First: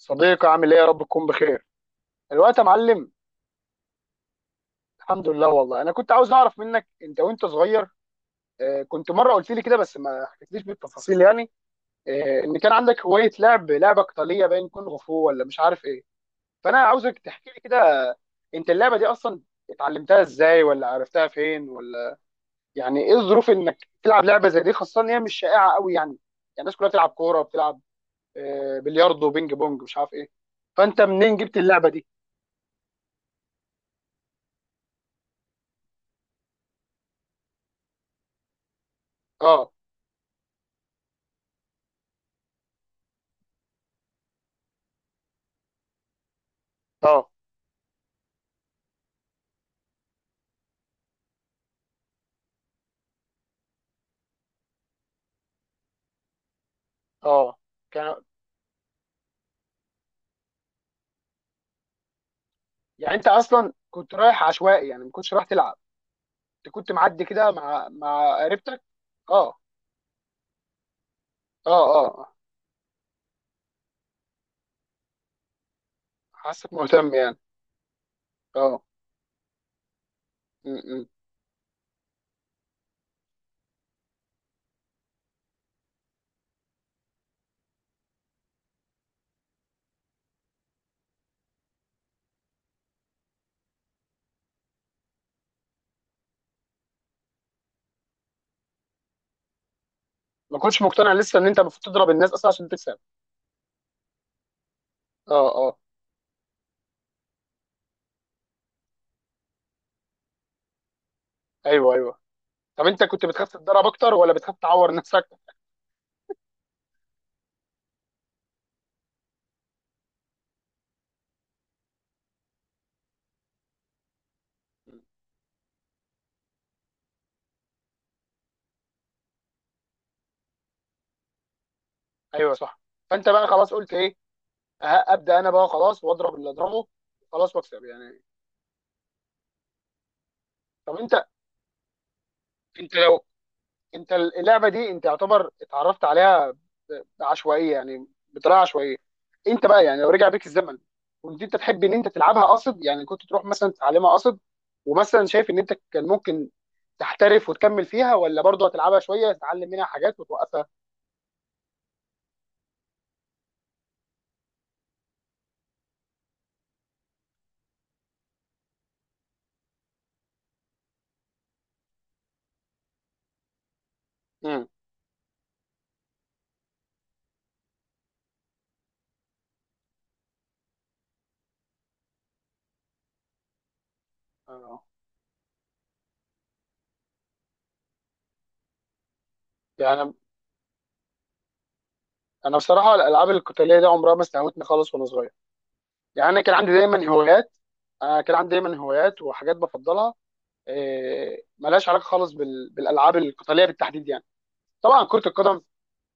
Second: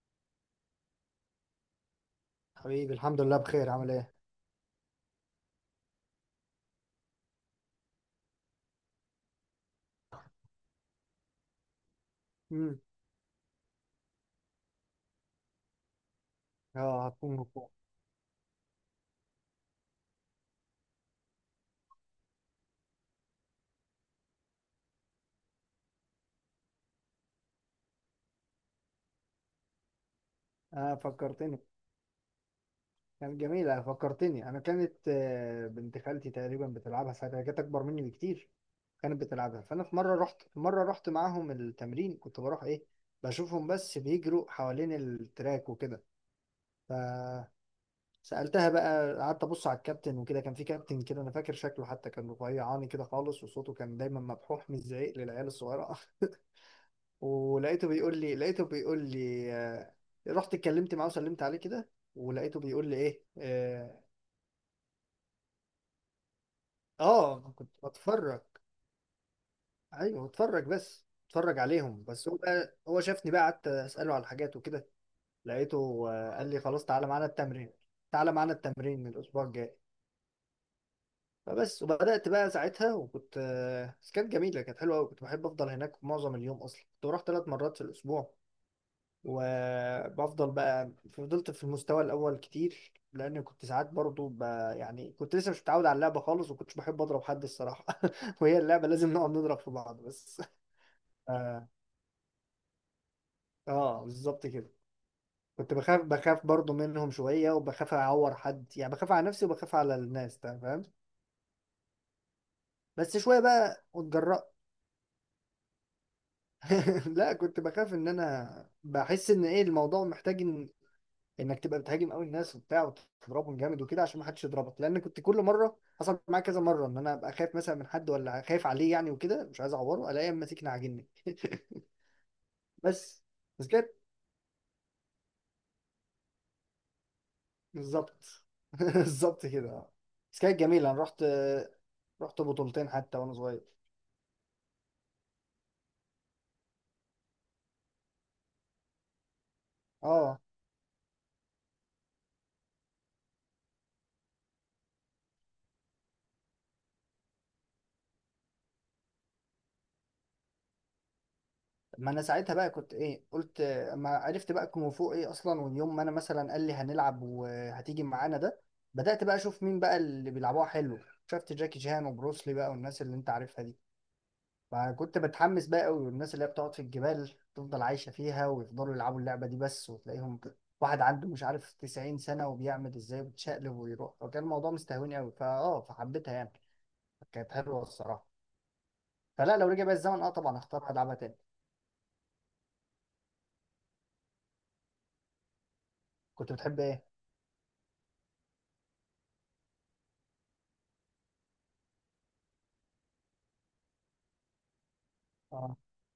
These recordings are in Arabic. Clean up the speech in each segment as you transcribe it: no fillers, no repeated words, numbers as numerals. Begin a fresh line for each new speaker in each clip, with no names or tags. صديقي عامل ايه يا رب تكون بخير. الوقت يا
حبيبي،
معلم.
الحمد لله بخير. عامل ايه؟
الحمد لله. والله انا كنت عاوز اعرف منك انت وانت صغير، كنت مره قلت لي كده بس ما حكيتليش بالتفاصيل يعني، ان كان
امم
عندك هوايه لعب لعبه قتاليه باين كونغ فو ولا مش عارف ايه. فانا
اه،
عاوزك
هتكون
تحكي لي
مبسوط.
كده. انت اللعبه دي اصلا اتعلمتها ازاي ولا عرفتها فين ولا يعني ايه الظروف انك تلعب لعبه زي دي، خاصه ان هي مش شائعه قوي، يعني الناس كلها بتلعب كوره، بتلعب بلياردو بينج بونج مش عارف ايه.
اه،
فانت منين جبت
فكرتني.
اللعبه دي؟
كانت جميله، فكرتني، انا كانت بنت خالتي تقريبا بتلعبها ساعتها، هي كانت اكبر مني بكتير. كانت بتلعبها،
اه،
فانا في مره رحت معاهم التمرين. كنت بروح ايه، بشوفهم بس بيجروا حوالين التراك وكده.
اه،
فسالتها بقى، قعدت ابص على الكابتن وكده. كان في كابتن كده، انا فاكر شكله حتى كان رفيعاني كده خالص، وصوته كان دايما مبحوح، مش زعيق للعيال الصغيره.
اه،
ولقيته
كان
بيقول لي لقيته بيقول لي آه، رحت اتكلمت معاه وسلمت عليه كده، ولقيته بيقول لي
يعني
ايه.
انت اصلا
اه،
كنت رايح عشوائي يعني، ما كنتش رايح تلعب، انت كنت معدي كده
كنت
مع
بتفرج.
قريبتك؟ اه،
ايوه، بتفرج، بس بتفرج
اه، اه،
عليهم بس.
آه.
هو بقى، هو شافني بقى، قعدت اساله على الحاجات وكده. لقيته قال لي
حاسك
خلاص، تعالى
مهتم
معانا
يعني.
التمرين.
اه.
الاسبوع الجاي.
م- م.
فبس، وبدات بقى ساعتها. وكنت آه، بس كانت جميله، كانت حلوه قوي، كنت بحب افضل هناك معظم اليوم. اصلا كنت بروح ثلاث مرات في الاسبوع، وبفضل بقى فضلت في المستوى الاول كتير، لان كنت ساعات برضو يعني كنت لسه مش متعود على اللعبه خالص، وكنتش بحب اضرب حد الصراحه. وهي اللعبه لازم نقعد نضرب في بعض بس.
ما كنتش مقتنع لسه ان انت
اه،
المفروض تضرب الناس اصلا عشان تكسب؟
بالظبط كده.
اه،
كنت
اه،
بخاف برضو منهم شويه، وبخاف اعور حد. يعني بخاف على نفسي وبخاف على الناس، فاهم.
ايوه، ايوه. طب انت
بس
كنت
شويه
بتخاف
بقى
تتضرب اكتر ولا
واتجرأت.
بتخاف تعور نفسك؟
لا، كنت بخاف ان انا بحس ان ايه، الموضوع محتاج انك تبقى بتهاجم قوي الناس وبتاع، وتضربهم جامد وكده، عشان ما حدش يضربك.
م.
لان كنت كل مره، حصل معايا كذا مره، ان انا ابقى خايف مثلا من حد ولا خايف عليه يعني وكده، مش عايز اعوره، الاقيه ماسكني عاجنني.
ايوه صح.
بس
فانت بقى
بس
خلاص
كانت،
قلت ايه؟ أه، ابدا انا بقى خلاص واضرب اللي اضربه، خلاص، واكسب يعني.
بالظبط. بالظبط كده. بس كانت جميله،
طب
انا
انت
رحت بطولتين
انت
حتى
لو
وانا صغير.
انت اللعبه دي انت يعتبر اتعرفت عليها عشوائيه يعني، بطريقه عشوائيه. انت بقى يعني لو رجع
اه،
بيك الزمن كنت انت تحب ان انت تلعبها قصد؟ يعني كنت تروح مثلا تتعلمها قصد، ومثلا شايف ان انت كان ممكن تحترف وتكمل فيها، ولا برضه هتلعبها شويه تتعلم منها حاجات وتوقفها؟
ما انا ساعتها بقى كنت ايه، قلت ما عرفت بقى كونغ فو ايه اصلا. واليوم ما انا مثلا قال لي هنلعب وهتيجي معانا ده، بدأت بقى اشوف مين بقى اللي بيلعبوها حلو. شفت جاكي شان وبروسلي بقى، والناس اللي انت عارفها دي.
امم.
فكنت بتحمس بقى قوي، والناس اللي هي بتقعد في الجبال، تفضل عايشة فيها ويفضلوا يلعبوا اللعبة دي بس، وتلاقيهم واحد عنده مش عارف 90 سنة وبيعمل ازاي وبيتشقلب ويروح. فكان الموضوع
آه.
مستهوني قوي، فاه، فحبيتها يعني. كانت حلوة الصراحة. فلا، لو رجع
يعني
بقى
انا
الزمن، اه طبعا اختار العبها تاني.
أنا بصراحه الالعاب القتاليه دي عمرها ما استهوتني خالص وانا صغير. يعني انا
كنت
كان عندي
بتحب ايه؟
دايما هوايات، وحاجات بفضلها، ملهاش علاقه خالص بالالعاب القتاليه بالتحديد يعني. طبعا كرة القدم،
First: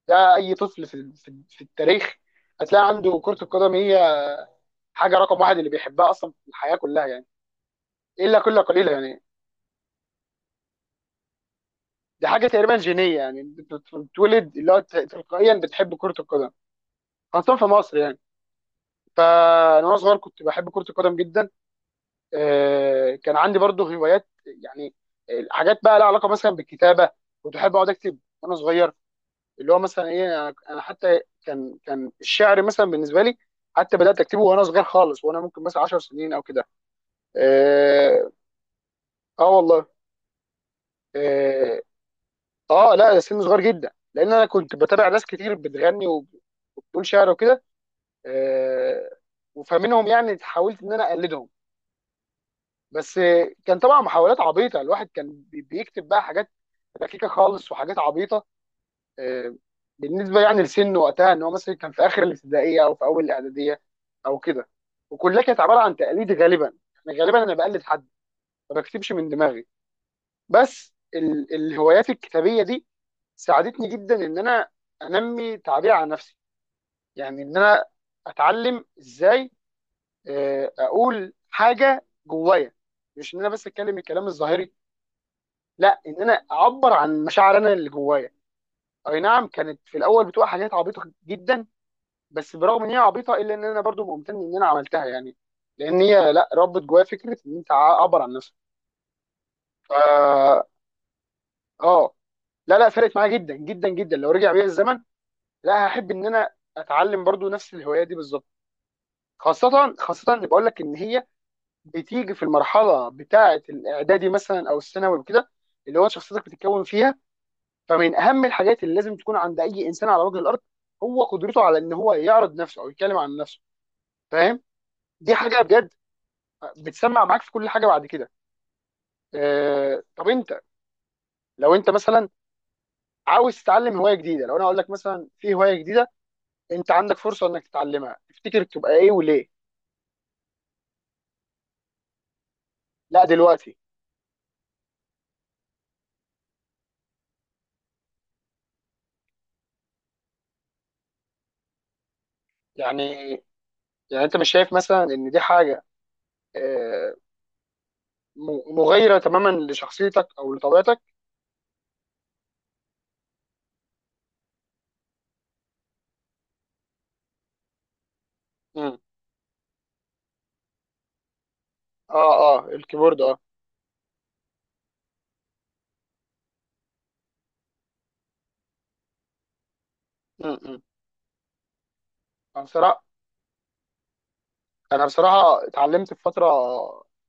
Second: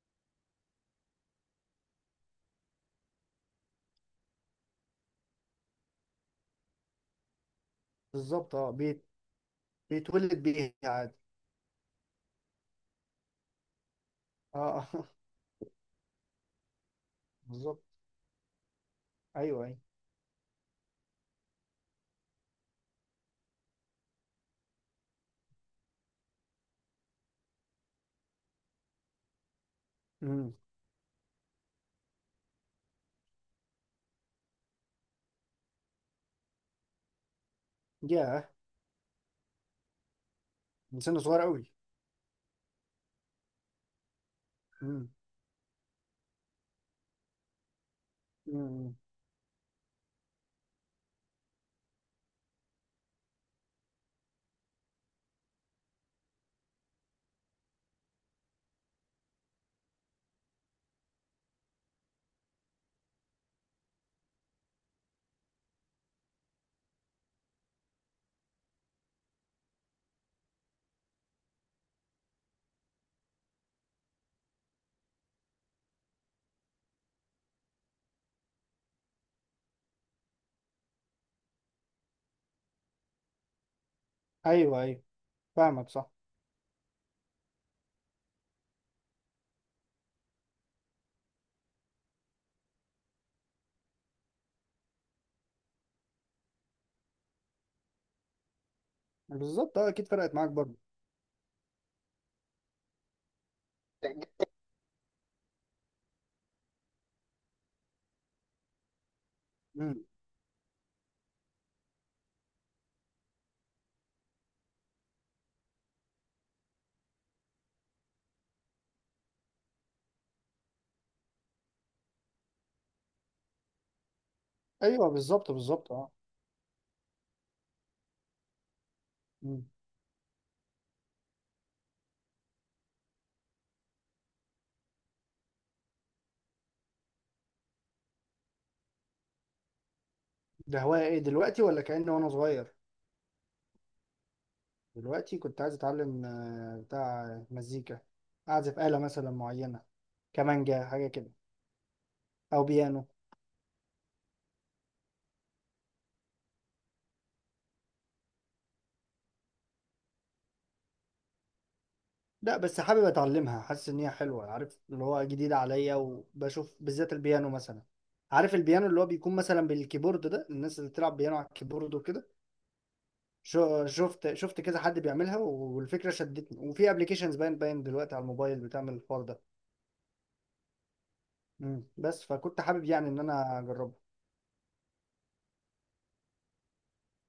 ده اي طفل في في التاريخ هتلاقي عنده كرة القدم هي حاجة رقم واحد اللي بيحبها اصلا في الحياة كلها يعني، الا
بالظبط،
كل
اه،
قليلة يعني.
بيتولد بيها عادي.
دي حاجة تقريبا جينية، يعني بتتولد
اه،
اللي هو تلقائيا بتحب كرة القدم، خاصة في
بالظبط.
مصر يعني.
ايوه ايوه.
فانا وانا صغير كنت بحب كرة القدم جدا. كان عندي برضه هوايات يعني، حاجات بقى لها علاقة مثلا بالكتابة، كنت احب اقعد اكتب وانا صغير، اللي هو مثلا ايه، انا
امم
أنا حتى كان الشعر مثلا بالنسبه لي حتى بدات اكتبه وانا صغير خالص، وانا ممكن مثلا 10 سنين او كده. اه.
ياه،
آه والله.
من سن صغير قوي.
اه. اه لا سن صغير جدا، لان انا كنت بتابع
امم
ناس كتير بتغني وبتقول شعر وكده.
امم
آه، وفمنهم يعني حاولت ان انا اقلدهم، بس كان طبعا محاولات عبيطه، الواحد كان بيكتب بقى حاجات ركيكه خالص وحاجات عبيطه، آه، بالنسبه يعني لسنه وقتها ان هو مثلا كان في اخر الابتدائيه او في اول الاعداديه او كده. وكلها كانت عباره عن تقليد غالبا، يعني غالبا انا بقلد حد، ما بكتبش من دماغي. بس الهوايات الكتابيه دي ساعدتني جدا ان انا انمي تعبير عن نفسي، يعني ان انا اتعلم ازاي اقول حاجه جوايا، مش ان انا بس اتكلم الكلام الظاهري،
ايوه ايوه، فاهمك،
لا
صح.
ان انا اعبر عن مشاعر انا اللي جوايا. اي نعم كانت في الاول بتبقى حاجات عبيطه جدا، بس برغم ان هي عبيطه، الا ان انا برضو ممتن ان انا عملتها يعني، لان هي لا ربت جوايا فكره ان انت عبر عن نفسك.
بالظبط، اه،
ف
اكيد فرقت معاك برضه.
اه، لا لا فرقت معايا جدا جدا جدا. لو رجع بيا الزمن لا هحب ان انا اتعلم برضو نفس الهوايه دي بالظبط، خاصه
امم
اللي بقول لك ان هي بتيجي في المرحله بتاعه الاعدادي مثلا او الثانوي وكده، اللي هو شخصيتك بتتكون فيها. فمن اهم الحاجات اللي لازم تكون عند اي انسان على وجه الارض هو قدرته على ان هو يعرض نفسه او يتكلم عن نفسه، فاهم؟
ايوه
دي
بالظبط،
حاجه
بالظبط،
بجد
اه.
بتسمع معاك في كل حاجه بعد كده.
مم.
آه طب انت لو انت مثلا عاوز تتعلم هوايه جديده، لو انا اقول لك مثلا في هوايه جديده انت عندك فرصه انك تتعلمها، تفتكر تبقى ايه وليه؟
ده هواية ايه دلوقتي؟ ولا كأني وانا صغير؟
لا دلوقتي.
دلوقتي كنت عايز اتعلم بتاع مزيكا، اعزف آلة مثلا معينة، كمانجا حاجة كده، او بيانو.
يعني انت مش شايف مثلا ان دي حاجه آه، مغايره تماما لشخصيتك او لطبيعتك؟
لا، بس حابب اتعلمها، حاسس ان هي حلوه، عارف، اللي هو جديده عليا. وبشوف بالذات البيانو مثلا، عارف البيانو
مم.
اللي هو بيكون مثلا بالكيبورد ده، الناس اللي بتلعب بيانو على الكيبورد وكده.
اه، اه الكيبورد، اه.
شفت كذا حد بيعملها، والفكره شدتني. وفي ابلكيشنز باين دلوقتي على الموبايل بتعمل الحوار ده.
مم، مم.
مم. بس فكنت
انا
حابب
بصراحه،
يعني ان انا اجربه.
اتعلمت في فتره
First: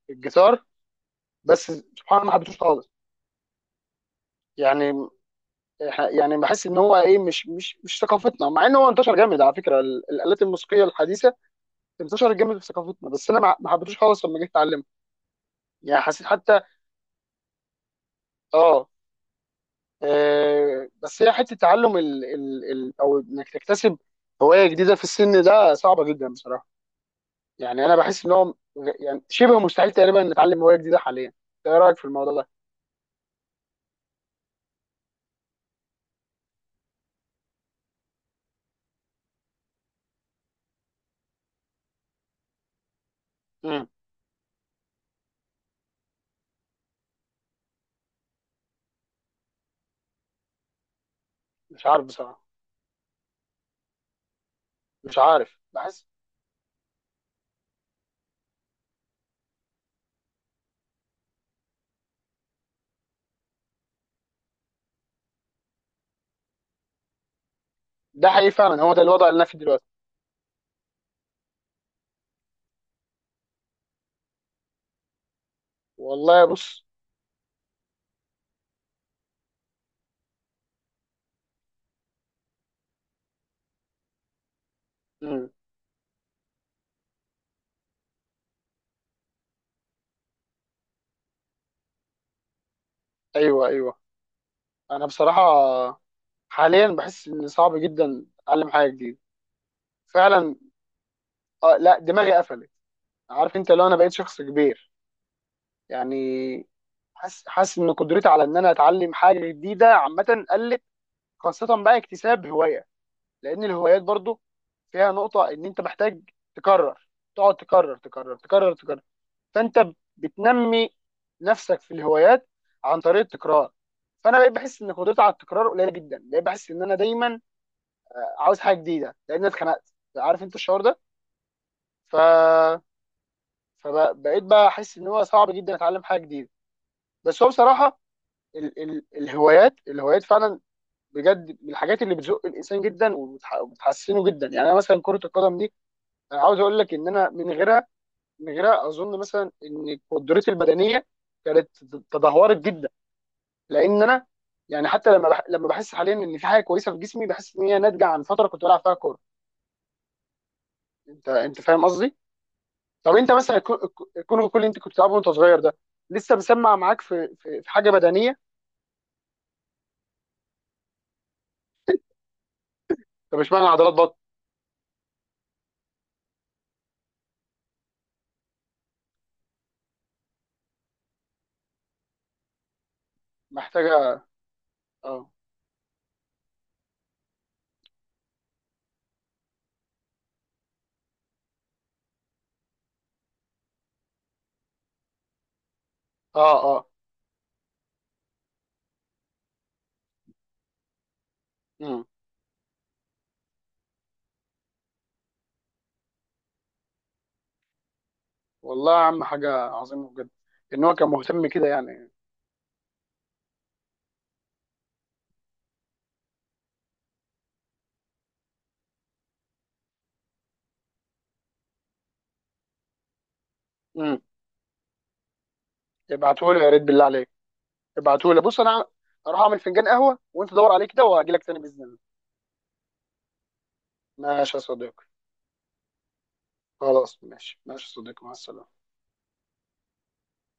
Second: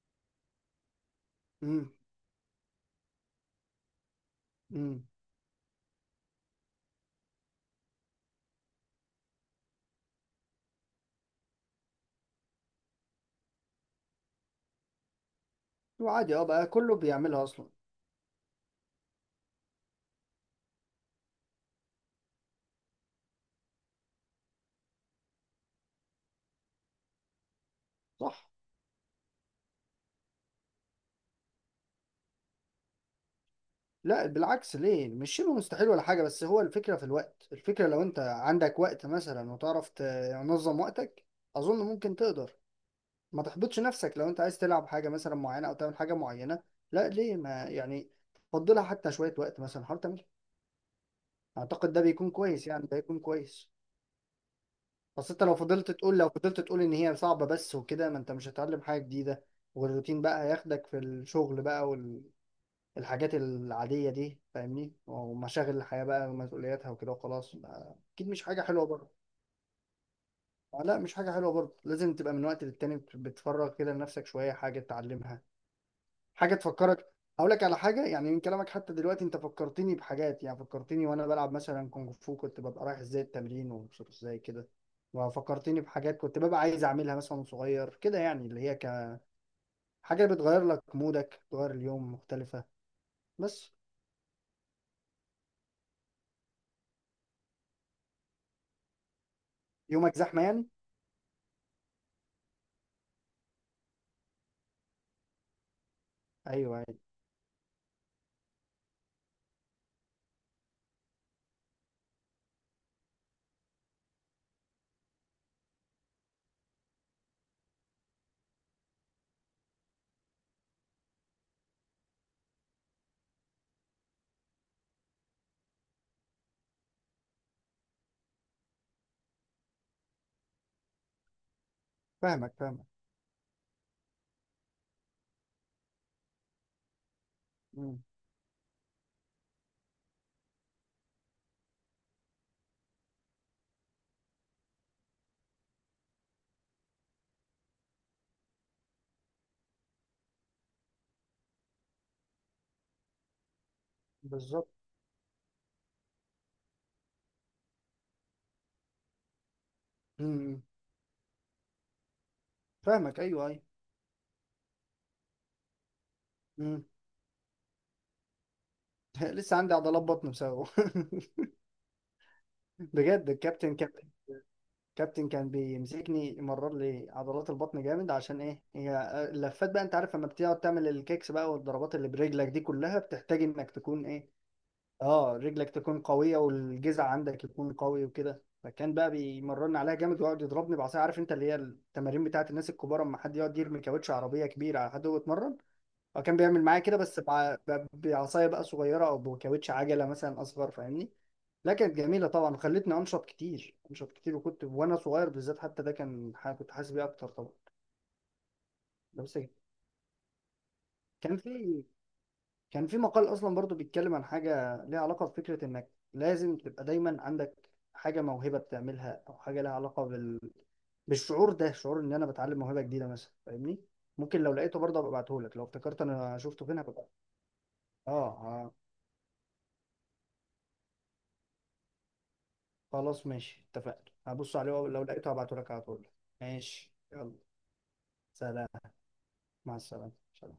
الجيتار، بس
امم
سبحان الله ما حبيتهوش خالص.
امم
يعني بحس ان هو ايه، مش ثقافتنا، مع ان هو انتشر جامد على فكره، الالات الموسيقيه الحديثه انتشر جامد في ثقافتنا، بس انا ما حبيتوش خالص لما جيت اتعلمها، يعني حسيت
وعادي، اه
حتى.
بقى، كله بيعملها اصلا.
اه، بس هي حته تعلم ال ال ال او انك تكتسب هوايه جديده في السن ده صعبه جدا بصراحه. يعني انا بحس ان
صح.
هو يعني شبه مستحيل تقريبا نتعلم هوايه جديده حاليا، انت ايه رايك في الموضوع ده؟
لا، بالعكس، ليه؟ مش شبه مستحيل ولا حاجة. بس هو الفكرة في الوقت، الفكرة لو انت عندك وقت مثلا، وتعرف تنظم وقتك، اظن ممكن تقدر. ما تحبطش
مم.
نفسك لو انت عايز تلعب حاجة مثلا معينة او تعمل حاجة معينة. لا ليه، ما يعني، فضلها حتى شوية وقت، مثلا حاول تعمل.
مش
اعتقد ده
عارف
بيكون
بصراحه،
كويس يعني، ده يكون كويس.
مش
بس انت لو
عارف،
فضلت
بحس،
تقول، لو فضلت تقول ان هي صعبة بس وكده، ما انت مش هتتعلم حاجة جديدة. والروتين بقى هياخدك في الشغل بقى، الحاجات العادية دي فاهمني، ومشاغل الحياة بقى ومسؤولياتها وكده، وخلاص. أكيد
ده
مش
حقيقي
حاجة
فعلا،
حلوة
هو ده
برضه.
الوضع اللي انا فيه دلوقتي.
لا مش حاجة حلوة برضه، لازم تبقى من وقت للتاني بتفرغ كده لنفسك شوية، حاجة تتعلمها،
والله
حاجة
بص.
تفكرك. هقول لك على حاجة، يعني من كلامك حتى دلوقتي أنت فكرتني بحاجات، يعني فكرتني وأنا بلعب مثلا كونغ فو، كنت ببقى رايح إزاي التمرين ومبسوط إزاي كده.
مم.
وفكرتني بحاجات كنت ببقى عايز أعملها مثلا وأنا صغير كده، يعني اللي هي كحاجة بتغير لك مودك، تغير اليوم مختلفة.
ايوه،
بس
ايوه. انا بصراحه حاليا بحس ان صعب جدا اتعلم حاجه جديده،
يومك زحمة
فعلا.
يعني.
آه لا دماغي قفلت. عارف انت، لو انا بقيت شخص كبير يعني،
أيوه أيوه.
حاسس ان قدرتي على ان انا اتعلم حاجه جديده عامه قلت، خاصه بقى اكتساب هوايه، لان الهوايات برضو فيها نقطه ان انت محتاج تكرر، تقعد تكرر تكرر تكرر تكرر، فانت بتنمي نفسك في الهوايات عن طريق التكرار. فانا بقيت بحس ان قدرتي على التكرار قليله جدا، بقيت بحس ان انا دايما عاوز حاجه جديده، لان أنا اتخنقت، عارف انت الشعور ده؟
فاهمك،
ف
فاهمك.
فبقيت بقى احس ان هو صعب جدا اتعلم حاجه جديده. بس هو بصراحه
مم.
الهوايات فعلا بجد من الحاجات اللي بتزق الانسان جدا وبتحسنه جدا. يعني انا مثلا كره القدم دي، انا عاوز اقول لك ان انا من غيرها، من غيرها اظن مثلا ان قدرتي البدنيه كانت تدهورت جدا، لان انا
بالظبط.
يعني، حتى لما لما بحس حاليا ان في حاجه كويسه في جسمي بحس ان هي ناتجه عن فتره كنت بلعب فيها كوره،
مم.
انت فاهم قصدي؟ طب
فاهمك،
انت
ايوه
مثلا
ايوه.
الكونغ، كل اللي انت كنت بتلعبه وانت صغير ده لسه مسمع
مم.
معاك في في حاجه بدنيه؟
لسه عندي عضلات بطن بسببه. بجد،
طب اشمعنى
الكابتن،
عضلات
كابتن
بطن؟
كابتن كان بيمسكني يمرر لي عضلات البطن جامد، عشان ايه، هي اللفات بقى، انت عارف لما بتقعد تعمل الكيكس بقى والضربات اللي برجلك دي، كلها بتحتاج انك تكون
محتاجه.
ايه،
اه،
اه، رجلك تكون قوية والجذع عندك يكون قوي وكده. فكان بقى بيمررني عليها جامد ويقعد يضربني بعصايه، عارف انت اللي هي التمارين بتاعت الناس الكبار، اما حد يقعد يرمي كاوتش عربية كبيرة على حد وهو يتمرن. هو كان
اه،
بيعمل معايا
اه.
كده، بس بعصايه بقى صغيره، او بكاوتش عجله مثلا اصغر، فاهمني. لا، كانت
امم.
جميله طبعا، وخلتني انشط كتير، انشط كتير. وكنت وانا صغير بالذات حتى ده كان كنت حاسس بيه اكتر طبعا.
والله يا عم
ده بس.
حاجه عظيمه بجد، ان هو كان
كان
مهتم كده
في
يعني.
كان في مقال اصلا برضو بيتكلم عن حاجه ليها علاقه بفكره انك لازم تبقى دايما عندك حاجه، موهبه بتعملها، او حاجه ليها علاقه بالشعور ده، شعور ان انا بتعلم موهبه جديده مثلا، فاهمني.
امم.
ممكن لو لقيته برضه ابقى ابعته لك، لو افتكرت انا
ابعته لي
شفته
يا
فين
ريت بالله
هبقى.
عليك،
اه،
ابعته لي. بص
آه.
انا اروح اعمل فنجان قهوه وانت دور عليه كده وهجي لك تاني باذن الله.
خلاص ماشي، اتفقنا، هبص
ماشي يا
عليه لو
صديقي.
لقيته هبعته لك على طول. ماشي،
خلاص
يلا.
ماشي، ماشي يا صديقي، مع
سلام،
السلامه.
مع السلامة. سلام.